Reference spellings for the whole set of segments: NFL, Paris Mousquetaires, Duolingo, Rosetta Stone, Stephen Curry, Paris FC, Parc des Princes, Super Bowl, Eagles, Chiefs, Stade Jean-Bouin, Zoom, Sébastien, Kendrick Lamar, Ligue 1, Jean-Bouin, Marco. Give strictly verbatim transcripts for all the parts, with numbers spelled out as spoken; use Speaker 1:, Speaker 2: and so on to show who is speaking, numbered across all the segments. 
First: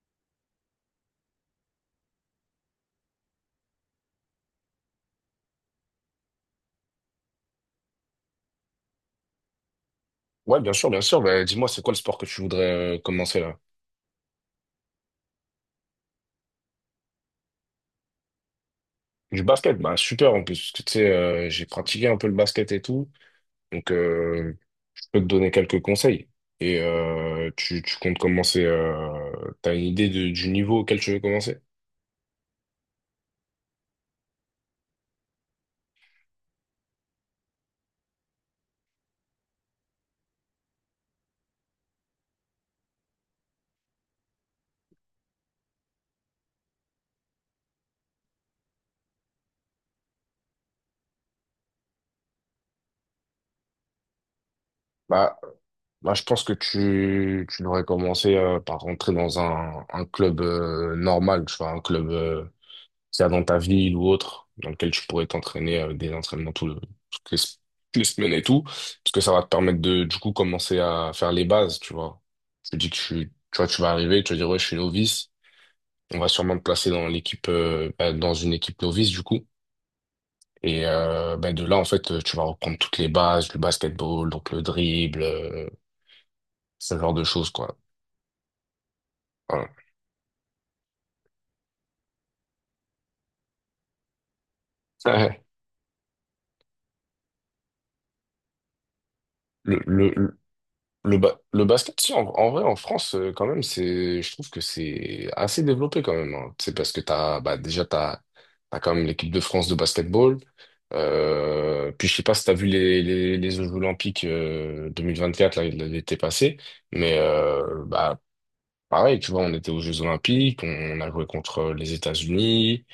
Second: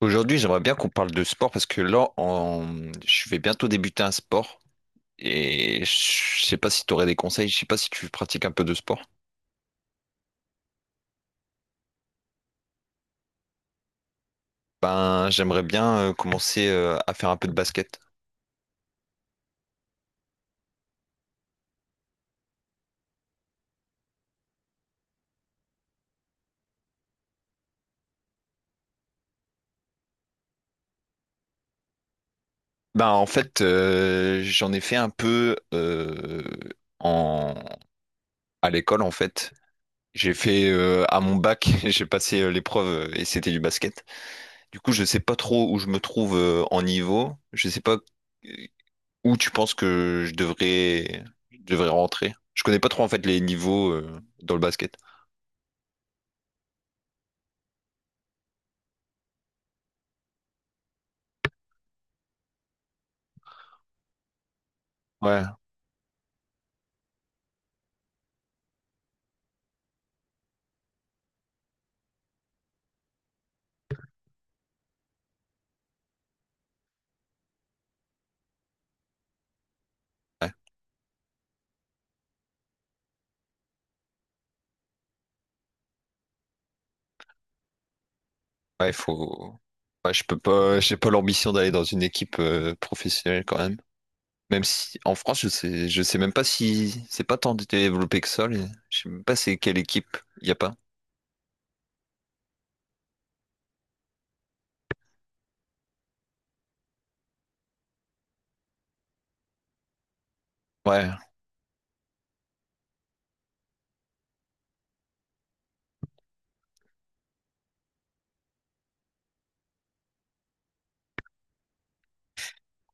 Speaker 1: Aujourd'hui, j'aimerais bien qu'on parle de sport parce que là, en- je vais bientôt débuter un sport et je sais pas si tu aurais des conseils, je sais pas si tu pratiques un peu de sport.
Speaker 2: Ouais, bien sûr, bien sûr. Bah, dis-moi, c'est quoi le sport que tu voudrais euh, commencer là?
Speaker 1: Ben, j'aimerais bien euh, commencer euh, à faire un peu de basket.
Speaker 2: Du basket, bah super en plus, parce que tu sais, euh, j'ai pratiqué un peu le basket et tout, donc euh, je peux te donner quelques conseils. Et euh, tu, tu comptes commencer. Euh, t'as une idée de- du niveau auquel tu veux commencer?
Speaker 1: Ben, en fait, euh, j'en ai fait un peu euh, en... à l'école, en fait. J'ai fait euh, à mon bac, j'ai passé euh, l'épreuve euh, et c'était du basket. Du coup, je sais pas trop où je me trouve euh, en niveau. Je sais pas où tu penses que je devrais, je devrais rentrer? Je connais pas trop en fait les niveaux euh, dans le basket.
Speaker 2: Bah, bah, je pense que tu, tu devrais commencer euh, par rentrer dans un, un club euh, normal, tu vois, un club. Euh, c'est dans ta ville ou autre, dans lequel tu pourrais
Speaker 1: Ouais,
Speaker 2: t'entraîner euh, des entraînements tout le- toutes les, s- toutes les semaines et tout, parce que ça va te permettre de, du coup, commencer à faire les bases, tu vois. Je te dis que je suis- Tu vois, tu vas arriver, tu vas dire, ouais, je suis novice, on va sûrement te placer dans l'équipe, euh, bah, dans une équipe novice, du coup.
Speaker 1: ouais,
Speaker 2: Et euh, bah, de là, en fait, euh, tu vas reprendre toutes les bases, le basketball, donc le dribble, euh, ce genre de choses, quoi.
Speaker 1: ouais, il faut.
Speaker 2: Voilà.
Speaker 1: Ouais, je peux pas, j'ai pas l'ambition d'aller dans une équipe euh, professionnelle quand même. Même si en France, je sais, je sais même pas si c'est pas tant développé que ça. les- Je sais même pas c'est quelle
Speaker 2: Le,
Speaker 1: équipe.
Speaker 2: le,
Speaker 1: Il y a pas.
Speaker 2: Le, ba- le basket, si, en, en vrai, en France, euh, quand même, c'est, je trouve que c'est assez développé quand même, hein. C'est parce que t'as, bah, déjà, t'as, t'as quand même l'équipe de France de basketball.
Speaker 1: Ouais.
Speaker 2: Euh, puis, je sais pas si t'as vu les, les, les Jeux Olympiques euh, deux mille vingt-quatre, là, l'été passé. Mais, euh, bah, pareil, tu vois, on était aux Jeux Olympiques, on, a joué contre les États-Unis,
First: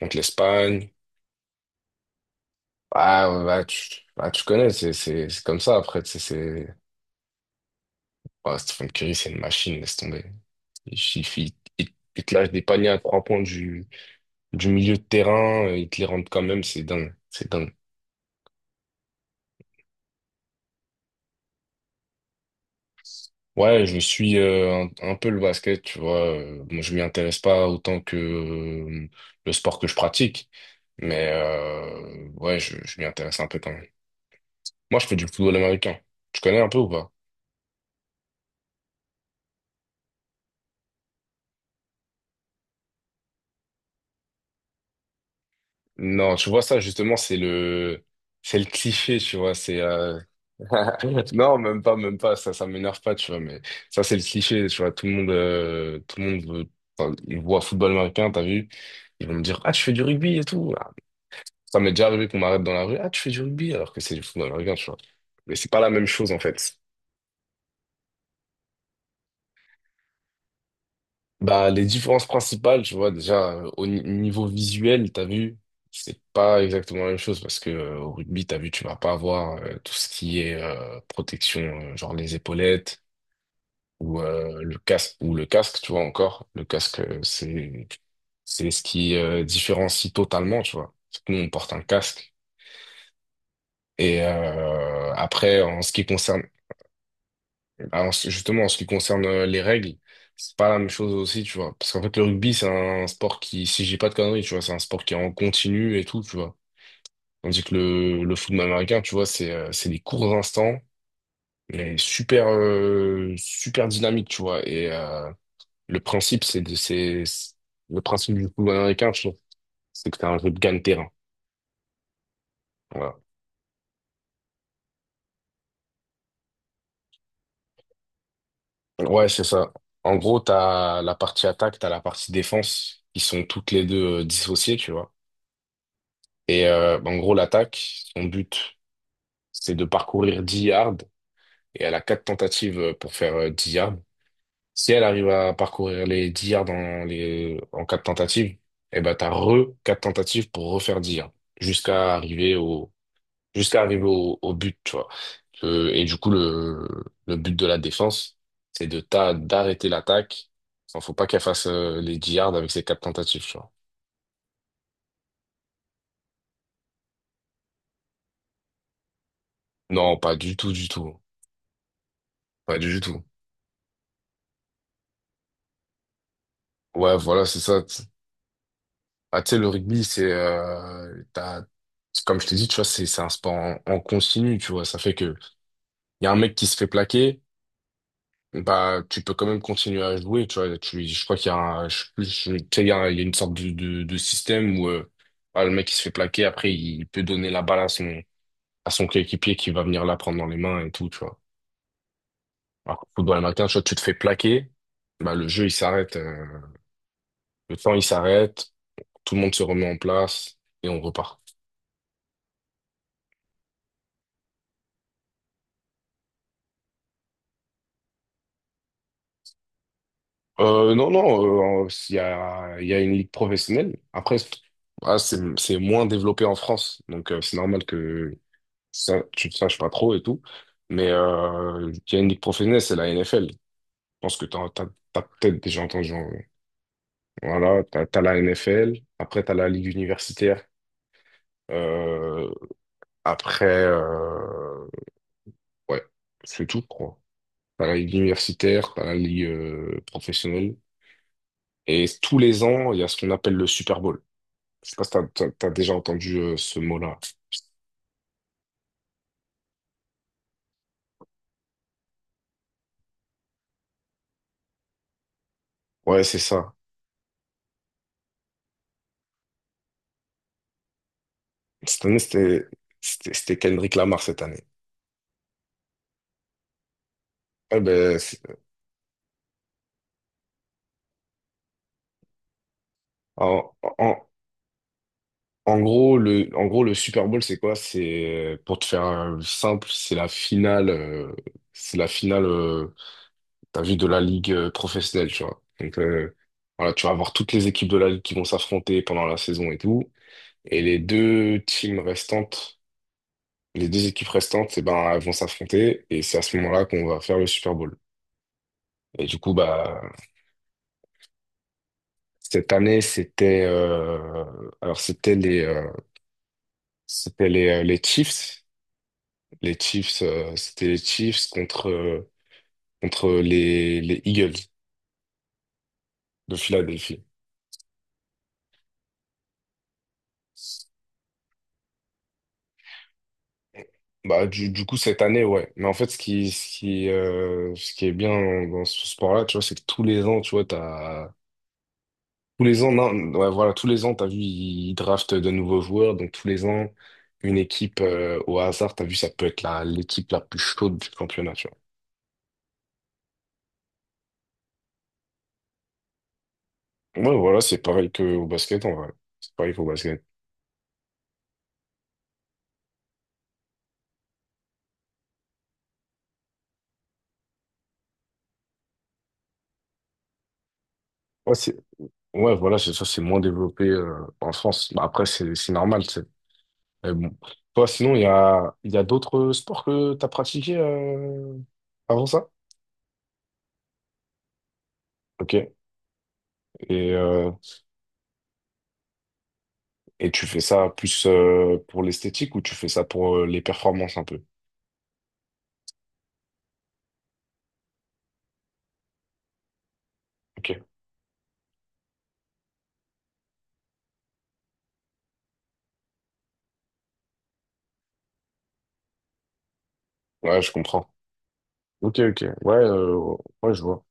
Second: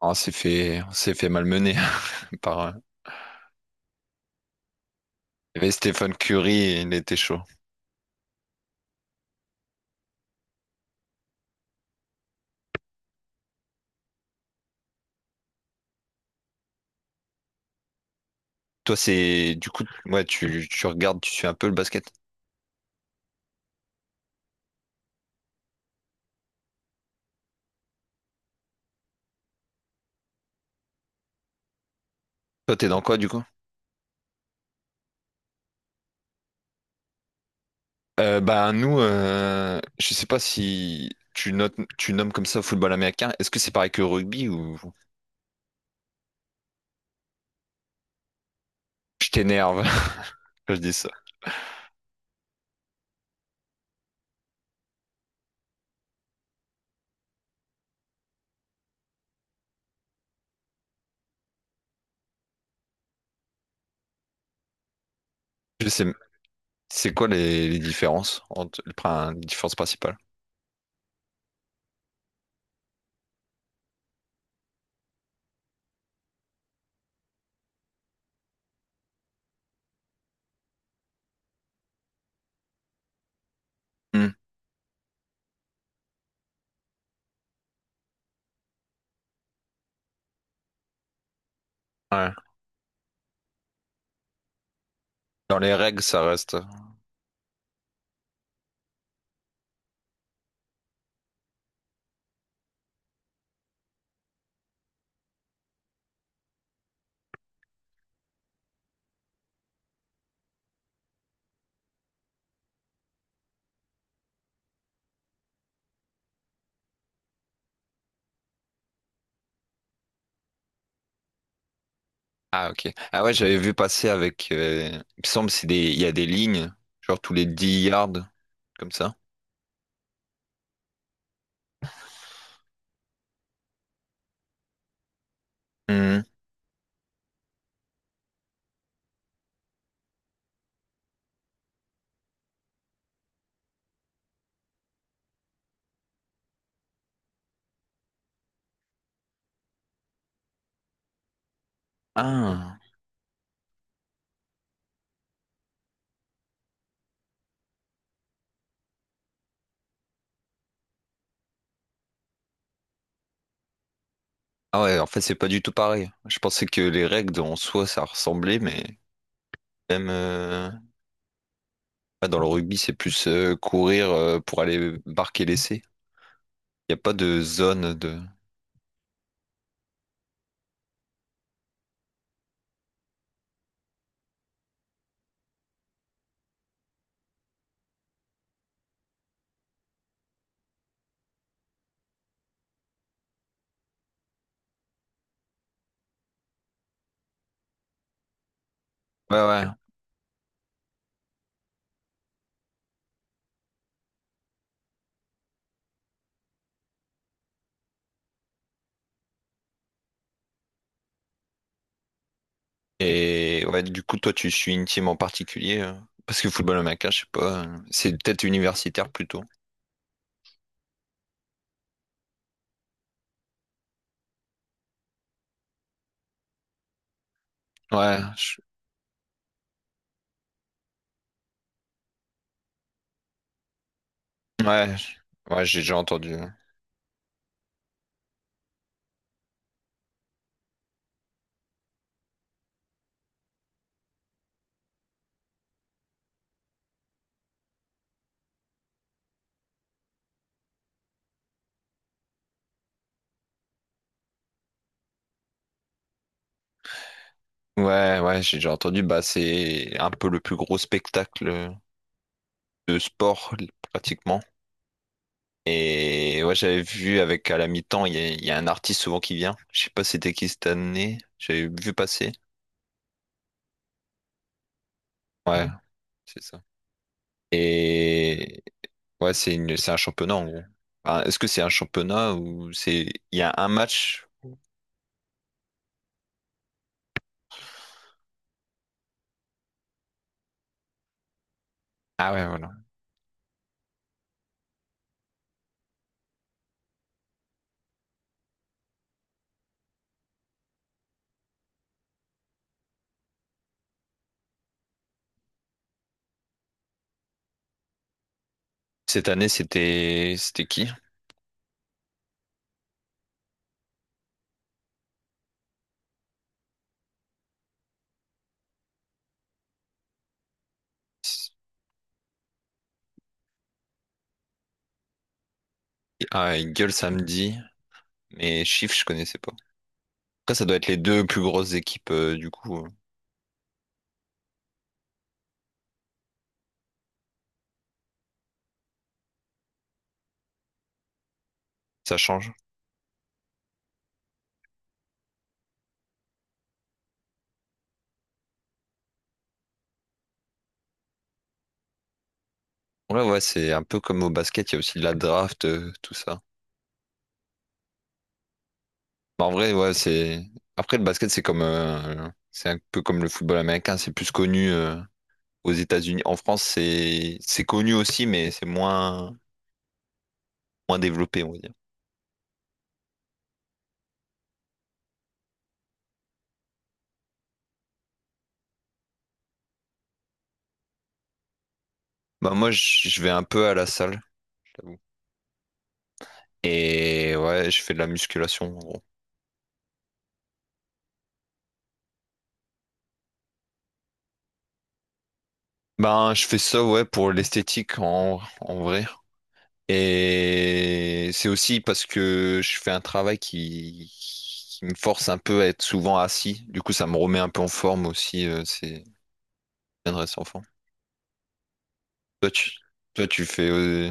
Speaker 1: Ah, on
Speaker 2: contre
Speaker 1: s'est fait,
Speaker 2: l'Espagne.
Speaker 1: on s'est fait malmener par. Euh,
Speaker 2: Ah, bah, tu, bah, tu connais, c'est, c'est, c'est
Speaker 1: Il
Speaker 2: comme
Speaker 1: y avait
Speaker 2: ça après, tu
Speaker 1: Stephen
Speaker 2: sais,
Speaker 1: Curry,
Speaker 2: c'est,
Speaker 1: et il était chaud.
Speaker 2: oh, Stephen Curry, c'est une machine, laisse tomber. Il suffit, il il te lâche des paniers à trois points du, du milieu de terrain, euh, il te les rentre quand même, c'est dingue, c'est dingue.
Speaker 1: Toi, c'est du coup, ouais, tu, tu regardes, tu suis un peu le basket.
Speaker 2: Ouais, je suis euh, un, un peu le basket, tu vois. euh, Bon, je m'y intéresse pas autant que euh, le sport que je pratique, mais euh, ouais,
Speaker 1: Toi,
Speaker 2: je,
Speaker 1: t'es
Speaker 2: je
Speaker 1: dans
Speaker 2: m'y
Speaker 1: quoi du
Speaker 2: intéresse
Speaker 1: coup?
Speaker 2: un peu quand même. Moi, je fais du football américain. Tu connais un peu ou pas?
Speaker 1: Euh, bah nous, euh, je sais pas si tu notes, tu nommes comme ça football américain. Est-ce que c'est pareil que rugby ou
Speaker 2: Non, tu vois ça justement, c'est le, c'est le cliché,
Speaker 1: je
Speaker 2: tu vois. C'est
Speaker 1: t'énerve
Speaker 2: euh,
Speaker 1: quand je dis ça?
Speaker 2: Non, même pas, même pas, ça, ça m'énerve pas, tu vois, mais ça, c'est le cliché, tu vois, tout le monde, euh, tout le monde veut, enfin, ils voient football américain, t'as vu, ils vont me dire, ah, tu fais du rugby et tout. Ah, ça m'est déjà arrivé qu'on m'arrête dans la rue, ah, tu fais du rugby, alors que c'est du football américain, tu vois. Mais c'est pas
Speaker 1: Je
Speaker 2: la
Speaker 1: sais,
Speaker 2: même chose, en fait.
Speaker 1: c'est quoi les, les différences entre le prin- les différences principales?
Speaker 2: Bah, les différences principales, tu vois, déjà, euh, au ni- niveau visuel, t'as vu, c'est pas exactement la même chose, parce que, euh, au rugby, t'as vu, tu vas pas avoir, euh, tout ce qui est, euh, protection, euh, genre les épaulettes, ou
Speaker 1: Hmm,
Speaker 2: euh, le casque ou le casque, tu vois, encore le casque, euh, c'est c'est ce qui euh, différencie totalement, tu vois. Parce que nous on porte un
Speaker 1: ouais.
Speaker 2: casque, et euh,
Speaker 1: Dans
Speaker 2: après,
Speaker 1: les
Speaker 2: en ce
Speaker 1: règles,
Speaker 2: qui
Speaker 1: ça
Speaker 2: concerne,
Speaker 1: reste.
Speaker 2: en justement en ce qui concerne euh, les règles, c'est pas la même chose aussi, tu vois, parce qu'en fait le rugby c'est un sport qui, si j'ai pas de conneries, tu vois, c'est un sport qui est en continu et tout, tu vois, tandis que le le football américain, tu vois, c'est euh, c'est des courts instants, mais super, euh, super dynamique, tu vois, et euh, le principe, c'est de, c'est, c'est- le principe du football américain, je trouve, c'est que t'as un jeu de gagne-terrain.
Speaker 1: Ah, ok.
Speaker 2: Voilà.
Speaker 1: Ah ouais, j'avais vu passer avec. Euh, il me semble c'est des, il y a des lignes, genre tous les dix yards, comme ça.
Speaker 2: Ouais, c'est ça. En gros, t'as la partie attaque, t'as la partie défense, qui sont toutes les deux euh, dissociées, tu vois.
Speaker 1: Hmm.
Speaker 2: Et euh, en gros, l'attaque, son but, c'est de parcourir dix yards, et elle a quatre tentatives euh, pour faire euh, dix yards. Si elle arrive à parcourir les dix yards en, les, en quatre tentatives, eh ben, t'as re quatre tentatives pour refaire dix yards, jusqu'à arriver
Speaker 1: Ah.
Speaker 2: au, jusqu'à arriver au, au but, tu vois. Euh, et du coup, le, le but de la défense, c'est de ta- d'arrêter l'attaque. Il faut pas qu'elle fasse euh, les yards avec ses quatre tentatives, tu vois.
Speaker 1: Ah ouais, en fait c'est pas du tout pareil. Je pensais que les règles en soi ça ressemblait, mais même.
Speaker 2: Non, pas du
Speaker 1: Euh,
Speaker 2: tout, du tout.
Speaker 1: Ah, dans le rugby,
Speaker 2: Pas
Speaker 1: c'est
Speaker 2: du tout.
Speaker 1: plus euh, courir euh, pour aller marquer l'essai. Il n'y a pas
Speaker 2: Ouais,
Speaker 1: de
Speaker 2: voilà, c'est ça.
Speaker 1: zone de...
Speaker 2: Ah, tu sais, le rugby, c'est, euh, t'as- c'est comme je t'ai dit, tu vois, c'est, c'est un sport en, en continu, tu vois. Ça fait que, il y a un mec qui se fait plaquer, bah, tu peux quand même continuer à jouer, tu vois. Tu, je crois qu'il y a un, je sais plus, je- tu sais, il y a, un- il y a une sorte de, de, de système où, euh, bah, le mec qui se fait plaquer, après, il peut donner la balle à son, à son
Speaker 1: Ouais,
Speaker 2: coéquipier
Speaker 1: ouais.
Speaker 2: qui va venir la prendre dans les mains et tout, tu vois. Alors, qu'au football américain, tu vois, tu te fais plaquer, bah, le jeu, il s'arrête, euh, le temps, il s'arrête, tout le monde se remet en place et on repart.
Speaker 1: Et ouais, du coup, toi, tu suis une team en particulier euh, parce que football américain, je sais pas. Euh, c'est peut-être universitaire plutôt.
Speaker 2: Euh, non, non, euh, il y a, il y a une ligue professionnelle. Après, c'est, ah, c'est c'est moins développé en France, donc euh, c'est normal
Speaker 1: Ouais,
Speaker 2: que
Speaker 1: je-
Speaker 2: ça, tu ne saches pas trop et tout. Mais euh, il y a une ligue professionnelle, c'est la N F L. Je pense que tu as
Speaker 1: ouais, je-
Speaker 2: peut-être
Speaker 1: ouais, j'ai
Speaker 2: déjà
Speaker 1: déjà
Speaker 2: entendu. euh,
Speaker 1: entendu.
Speaker 2: Voilà, tu as la N F L, après tu as la ligue universitaire. Euh, Après, euh, ouais, c'est tout, quoi. T'as la ligue universitaire, t'as la ligue euh, professionnelle. Et tous les ans, il y a ce qu'on appelle le Super Bowl. Je sais pas si t'as, t'as- t'as déjà entendu euh, ce mot-là.
Speaker 1: Ouais, ouais, j'ai déjà entendu. Bah, c'est un peu le plus gros spectacle euh, de sport pratiquement.
Speaker 2: Ouais, c'est
Speaker 1: Et ouais,
Speaker 2: ça.
Speaker 1: j'avais vu avec à la mi-temps, il y a, il y a un artiste souvent qui vient. Je sais pas c'était qui cette année. J'avais vu
Speaker 2: Cette année,
Speaker 1: passer.
Speaker 2: c'était, c'était, c'était Kendrick Lamar cette année.
Speaker 1: Ouais, c'est ça.
Speaker 2: Eh ben, c'est-
Speaker 1: Et ouais, c'est une, c'est un championnat en gros. Enfin, est-ce que c'est un championnat ou c'est il y
Speaker 2: en,
Speaker 1: a un
Speaker 2: en,
Speaker 1: match?
Speaker 2: en gros, le, en gros, le Super Bowl, c'est quoi? C'est, euh, pour te faire euh, simple, c'est la finale, euh, c'est la
Speaker 1: Ah
Speaker 2: finale
Speaker 1: ouais, voilà.
Speaker 2: euh, t'as vu, de la ligue euh, professionnelle, tu vois. Donc euh, voilà, tu vas avoir toutes les équipes de la ligue qui vont s'affronter pendant la saison et tout. Et les deux teams restantes, les deux équipes restantes, eh ben, elles vont s'affronter. Et c'est à ce moment-là qu'on va faire le Super Bowl. Et
Speaker 1: Cette
Speaker 2: du
Speaker 1: année,
Speaker 2: coup, bah
Speaker 1: c'était c'était qui?
Speaker 2: cette année, c'était euh, alors c'était les euh, c'était les, euh, les Chiefs. Les Chiefs, euh, c'était les Chiefs contre euh, contre les, les Eagles
Speaker 1: Ah,
Speaker 2: de
Speaker 1: il gueule
Speaker 2: Philadelphie.
Speaker 1: samedi, mais chiffre, je connaissais pas. Après, ça doit être les deux plus grosses équipes euh, du coup. euh,
Speaker 2: Bah, du, du coup, cette année, ouais. Mais en fait, ce qui, ce qui, euh, ce qui est bien dans, dans ce sport-là, tu vois, c'est que tous les ans, tu vois, t'as.
Speaker 1: Ça change.
Speaker 2: Tous les ans, non, ouais, voilà, tous les ans, t'as vu, ils draftent de nouveaux joueurs. Donc, tous les ans, une équipe, euh, au hasard, t'as vu, ça peut être la, l'équipe la plus chaude du championnat, tu
Speaker 1: Ouais, ouais, c'est un peu comme au basket, il y a aussi de la draft, euh, tout ça.
Speaker 2: vois. Ouais, voilà, c'est pareil qu'au basket, en vrai.
Speaker 1: Bah, en
Speaker 2: C'est
Speaker 1: vrai,
Speaker 2: pareil qu'au
Speaker 1: ouais,
Speaker 2: basket.
Speaker 1: c'est. Après, le basket, c'est comme, euh, c'est un peu comme le football américain, c'est plus connu euh, aux États-Unis. En France, c'est c'est connu aussi, mais c'est moins moins développé, on
Speaker 2: Ouais,
Speaker 1: va dire.
Speaker 2: c'est. Ouais, voilà, c'est ça, c'est moins développé, euh, en France. Bah, après, c'est, c'est normal, c'est. Mais bon. Toi, sinon, il y a, il y a d'autres sports que t'as pratiqués, euh, avant ça?
Speaker 1: Bah moi, je je vais un peu à la salle, j'avoue.
Speaker 2: Ok. Et,
Speaker 1: Et
Speaker 2: euh,
Speaker 1: ouais, je fais de la musculation, en gros.
Speaker 2: et tu fais ça plus euh, pour l'esthétique ou tu fais ça pour euh, les performances un peu?
Speaker 1: Ben, je fais ça, ouais, pour l'esthétique, en, en vrai.
Speaker 2: Ok.
Speaker 1: Et c'est aussi parce que je fais un travail qui, qui me force un peu à être souvent assis. Du coup, ça me remet un peu en forme aussi. Euh, c'est bien de rester en
Speaker 2: Ouais,
Speaker 1: forme.
Speaker 2: je comprends. Ok, ok.
Speaker 1: Toi, tu,
Speaker 2: Ouais,
Speaker 1: toi,
Speaker 2: euh,
Speaker 1: tu fais
Speaker 2: ouais, je vois.
Speaker 1: euh,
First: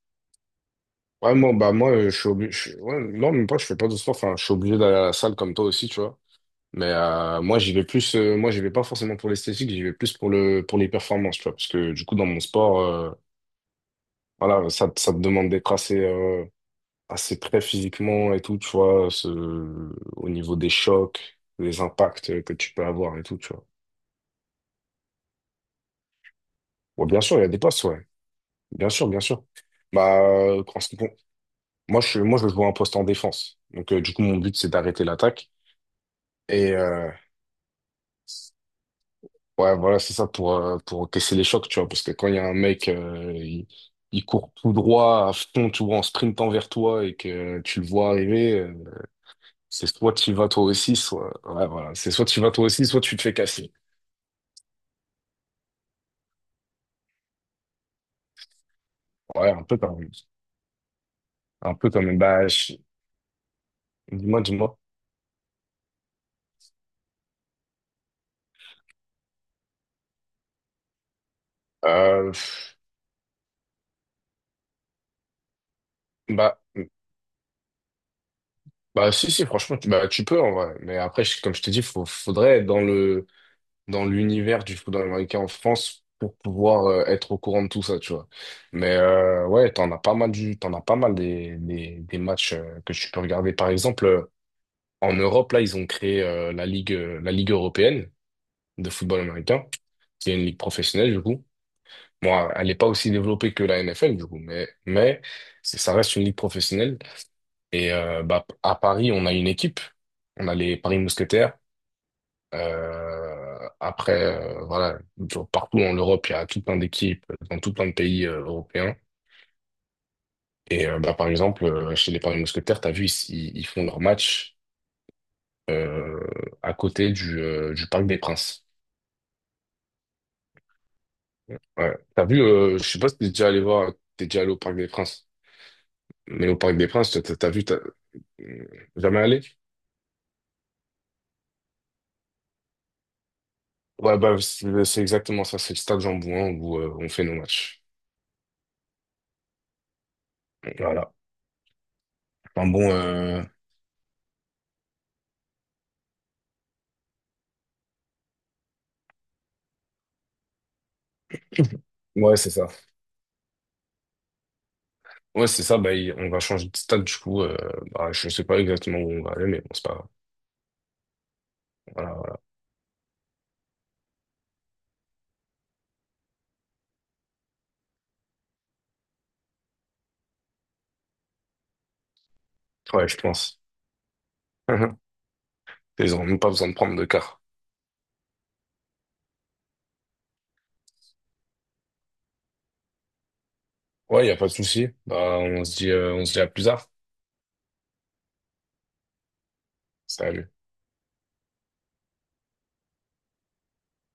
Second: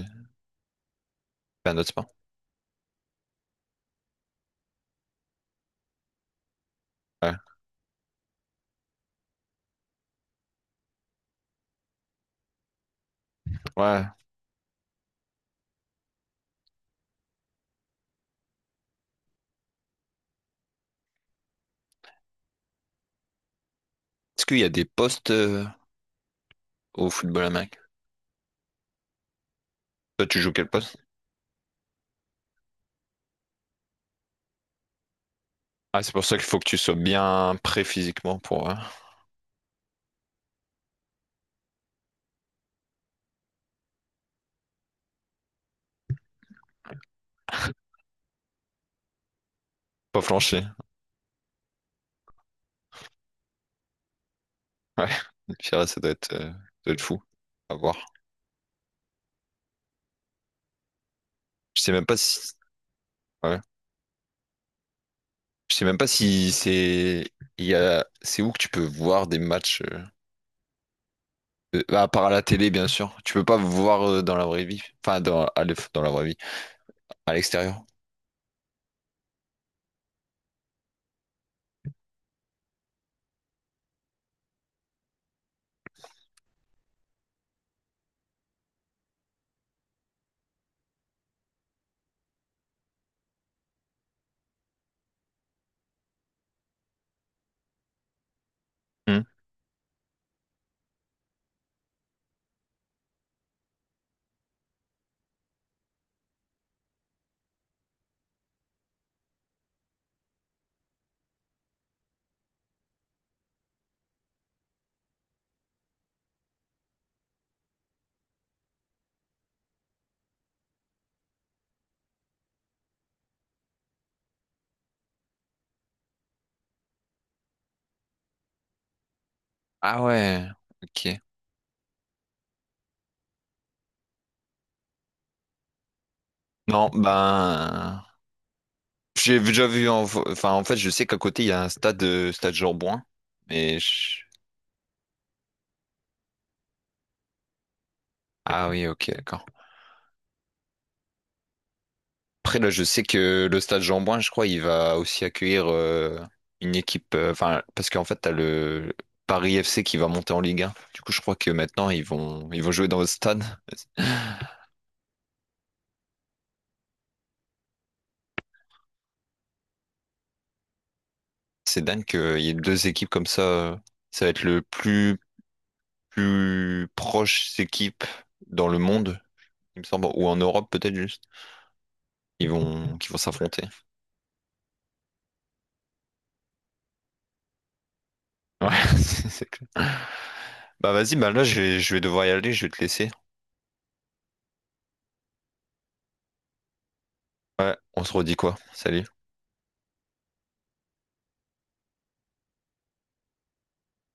Speaker 2: Ouais, moi, bah,
Speaker 1: un autre
Speaker 2: moi,
Speaker 1: sport.
Speaker 2: euh, je suis obligé. Je suis- ouais, non, même pas, je fais pas de sport. Enfin, je suis obligé d'aller à la salle comme toi aussi, tu vois. Mais
Speaker 1: Ouais.
Speaker 2: euh, moi, j'y vais plus. Euh, moi, j'y vais pas forcément pour l'esthétique, j'y vais plus pour le, pour les performances, tu vois. Parce que du coup, dans mon sport, euh,
Speaker 1: Ouais.
Speaker 2: voilà, ça, te- ça te demande d'être assez, euh, assez très physiquement et tout, tu vois, ce... au niveau des chocs, les impacts que tu peux avoir et tout, tu vois.
Speaker 1: Est-ce qu'il y a des postes euh,
Speaker 2: Bon,
Speaker 1: au
Speaker 2: bien sûr, il y
Speaker 1: football
Speaker 2: a des
Speaker 1: américain?
Speaker 2: postes, ouais. Bien sûr, bien sûr. Bah,
Speaker 1: Toi, tu joues
Speaker 2: euh,
Speaker 1: quel
Speaker 2: en ce
Speaker 1: poste?
Speaker 2: qui con- moi, je, suis- moi, je joue un poste en défense. Donc, euh, du coup, mon but, c'est d'arrêter l'attaque.
Speaker 1: Ah, c'est pour ça qu'il faut que
Speaker 2: Et
Speaker 1: tu sois
Speaker 2: euh,
Speaker 1: bien prêt physiquement pour euh,
Speaker 2: ouais, voilà, c'est ça pour, euh, pour encaisser les chocs, tu vois. Parce que quand il y a un mec, euh, il, il court tout droit à fond, tu vois, en sprintant vers toi et que tu le vois arriver, euh, c'est soit
Speaker 1: pas
Speaker 2: tu y vas
Speaker 1: flancher.
Speaker 2: toi aussi, soit. Ouais, voilà. C'est soit tu y vas toi aussi, soit tu te fais casser.
Speaker 1: Ouais. Pire, ça doit être, euh, ça doit être fou. À voir.
Speaker 2: Ouais, un peu quand même. Un
Speaker 1: Je
Speaker 2: peu
Speaker 1: sais
Speaker 2: quand
Speaker 1: même pas
Speaker 2: même. Bah,
Speaker 1: si.
Speaker 2: je-
Speaker 1: Ouais.
Speaker 2: dis-moi, dis-moi.
Speaker 1: Je sais même pas si c'est. Il y a. C'est où que tu peux voir des matchs euh, euh, bah, à part à
Speaker 2: Euh,
Speaker 1: la télé,
Speaker 2: pff,
Speaker 1: bien sûr. Tu peux pas voir euh, dans la vraie vie. Enfin, dans, à l'eff- dans la vraie vie.
Speaker 2: bah,
Speaker 1: À l'extérieur.
Speaker 2: bah, si, si, franchement, tu, bah, tu peux, en vrai. Mais après, je- comme je te dis, faut, faudrait être dans le, dans l'univers du football américain en France pour pouvoir euh, être au courant de tout ça, tu vois. Mais euh, ouais, t'en as pas mal du, t'en as pas mal des, des, des matchs euh, que tu peux regarder. Par exemple, euh, en Europe, là, ils ont créé euh, la Ligue, euh, la Ligue européenne de
Speaker 1: Hmm.
Speaker 2: football américain, qui est une ligue professionnelle, du coup. Bon, elle n'est pas aussi développée que la N F L, du coup, mais, mais c'est- ça reste une ligue professionnelle. Et euh, bah, à Paris, on a une équipe. On a les Paris Mousquetaires. Euh, après, euh, voilà, genre partout en Europe, il y a tout plein d'équipes, euh, dans tout plein de pays euh, européens. Et euh, bah, par exemple, euh, chez les Paris Mousquetaires, t'as vu, ils, ils- ils font leur match euh, à côté du, euh, du Parc des Princes.
Speaker 1: Ah ouais. Ok.
Speaker 2: Ouais. Tu vu, euh, je sais pas si t'es déjà allé voir, t'es déjà allé au Parc des Princes. Mais au Parc des
Speaker 1: Non,
Speaker 2: Princes, t'as as, vu, t'as-
Speaker 1: ben.
Speaker 2: euh, jamais
Speaker 1: J'ai
Speaker 2: allé?
Speaker 1: déjà vu en... Enfin, en fait, je sais qu'à côté, il y a un stade, euh, stade Jean-Bouin. Mais
Speaker 2: Ouais,
Speaker 1: je-
Speaker 2: bah, c'est c'est exactement ça. C'est le stade Jean-Bouin où euh, on fait nos matchs.
Speaker 1: Ah oui, ok, d'accord.
Speaker 2: Voilà.
Speaker 1: Après,
Speaker 2: Enfin
Speaker 1: là,
Speaker 2: bon,
Speaker 1: je sais
Speaker 2: euh,
Speaker 1: que le stade Jean-Bouin, je crois, il va aussi accueillir euh, une équipe... euh, Enfin, parce qu'en fait, t'as le Paris F C qui va monter en Ligue un. Du coup, je crois que maintenant, ils
Speaker 2: ouais,
Speaker 1: vont,
Speaker 2: c'est
Speaker 1: ils
Speaker 2: ça.
Speaker 1: vont jouer dans le stade.
Speaker 2: Ouais, c'est ça. Bah, il- on va changer de stade, du coup. Euh, bah, je sais pas exactement où on va aller, mais bon, c'est pas grave.
Speaker 1: C'est dingue
Speaker 2: Voilà,
Speaker 1: qu'il
Speaker 2: voilà.
Speaker 1: y ait deux équipes comme ça. euh, Ça va être le plus, plus proche équipe dans le monde, il me semble, ou en Europe peut-être juste. Ils vont, qui
Speaker 2: Ouais,
Speaker 1: vont
Speaker 2: je pense.
Speaker 1: s'affronter.
Speaker 2: Ils ont même pas besoin de prendre de car.
Speaker 1: Ouais, c'est clair. Bah vas-y, bah là je vais, je vais devoir y aller, je vais te laisser.
Speaker 2: Ouais, y a pas de souci. Bah, on se dit, euh, on se dit à plus tard.
Speaker 1: Ouais, on se redit quoi? Salut.
Speaker 2: Salut.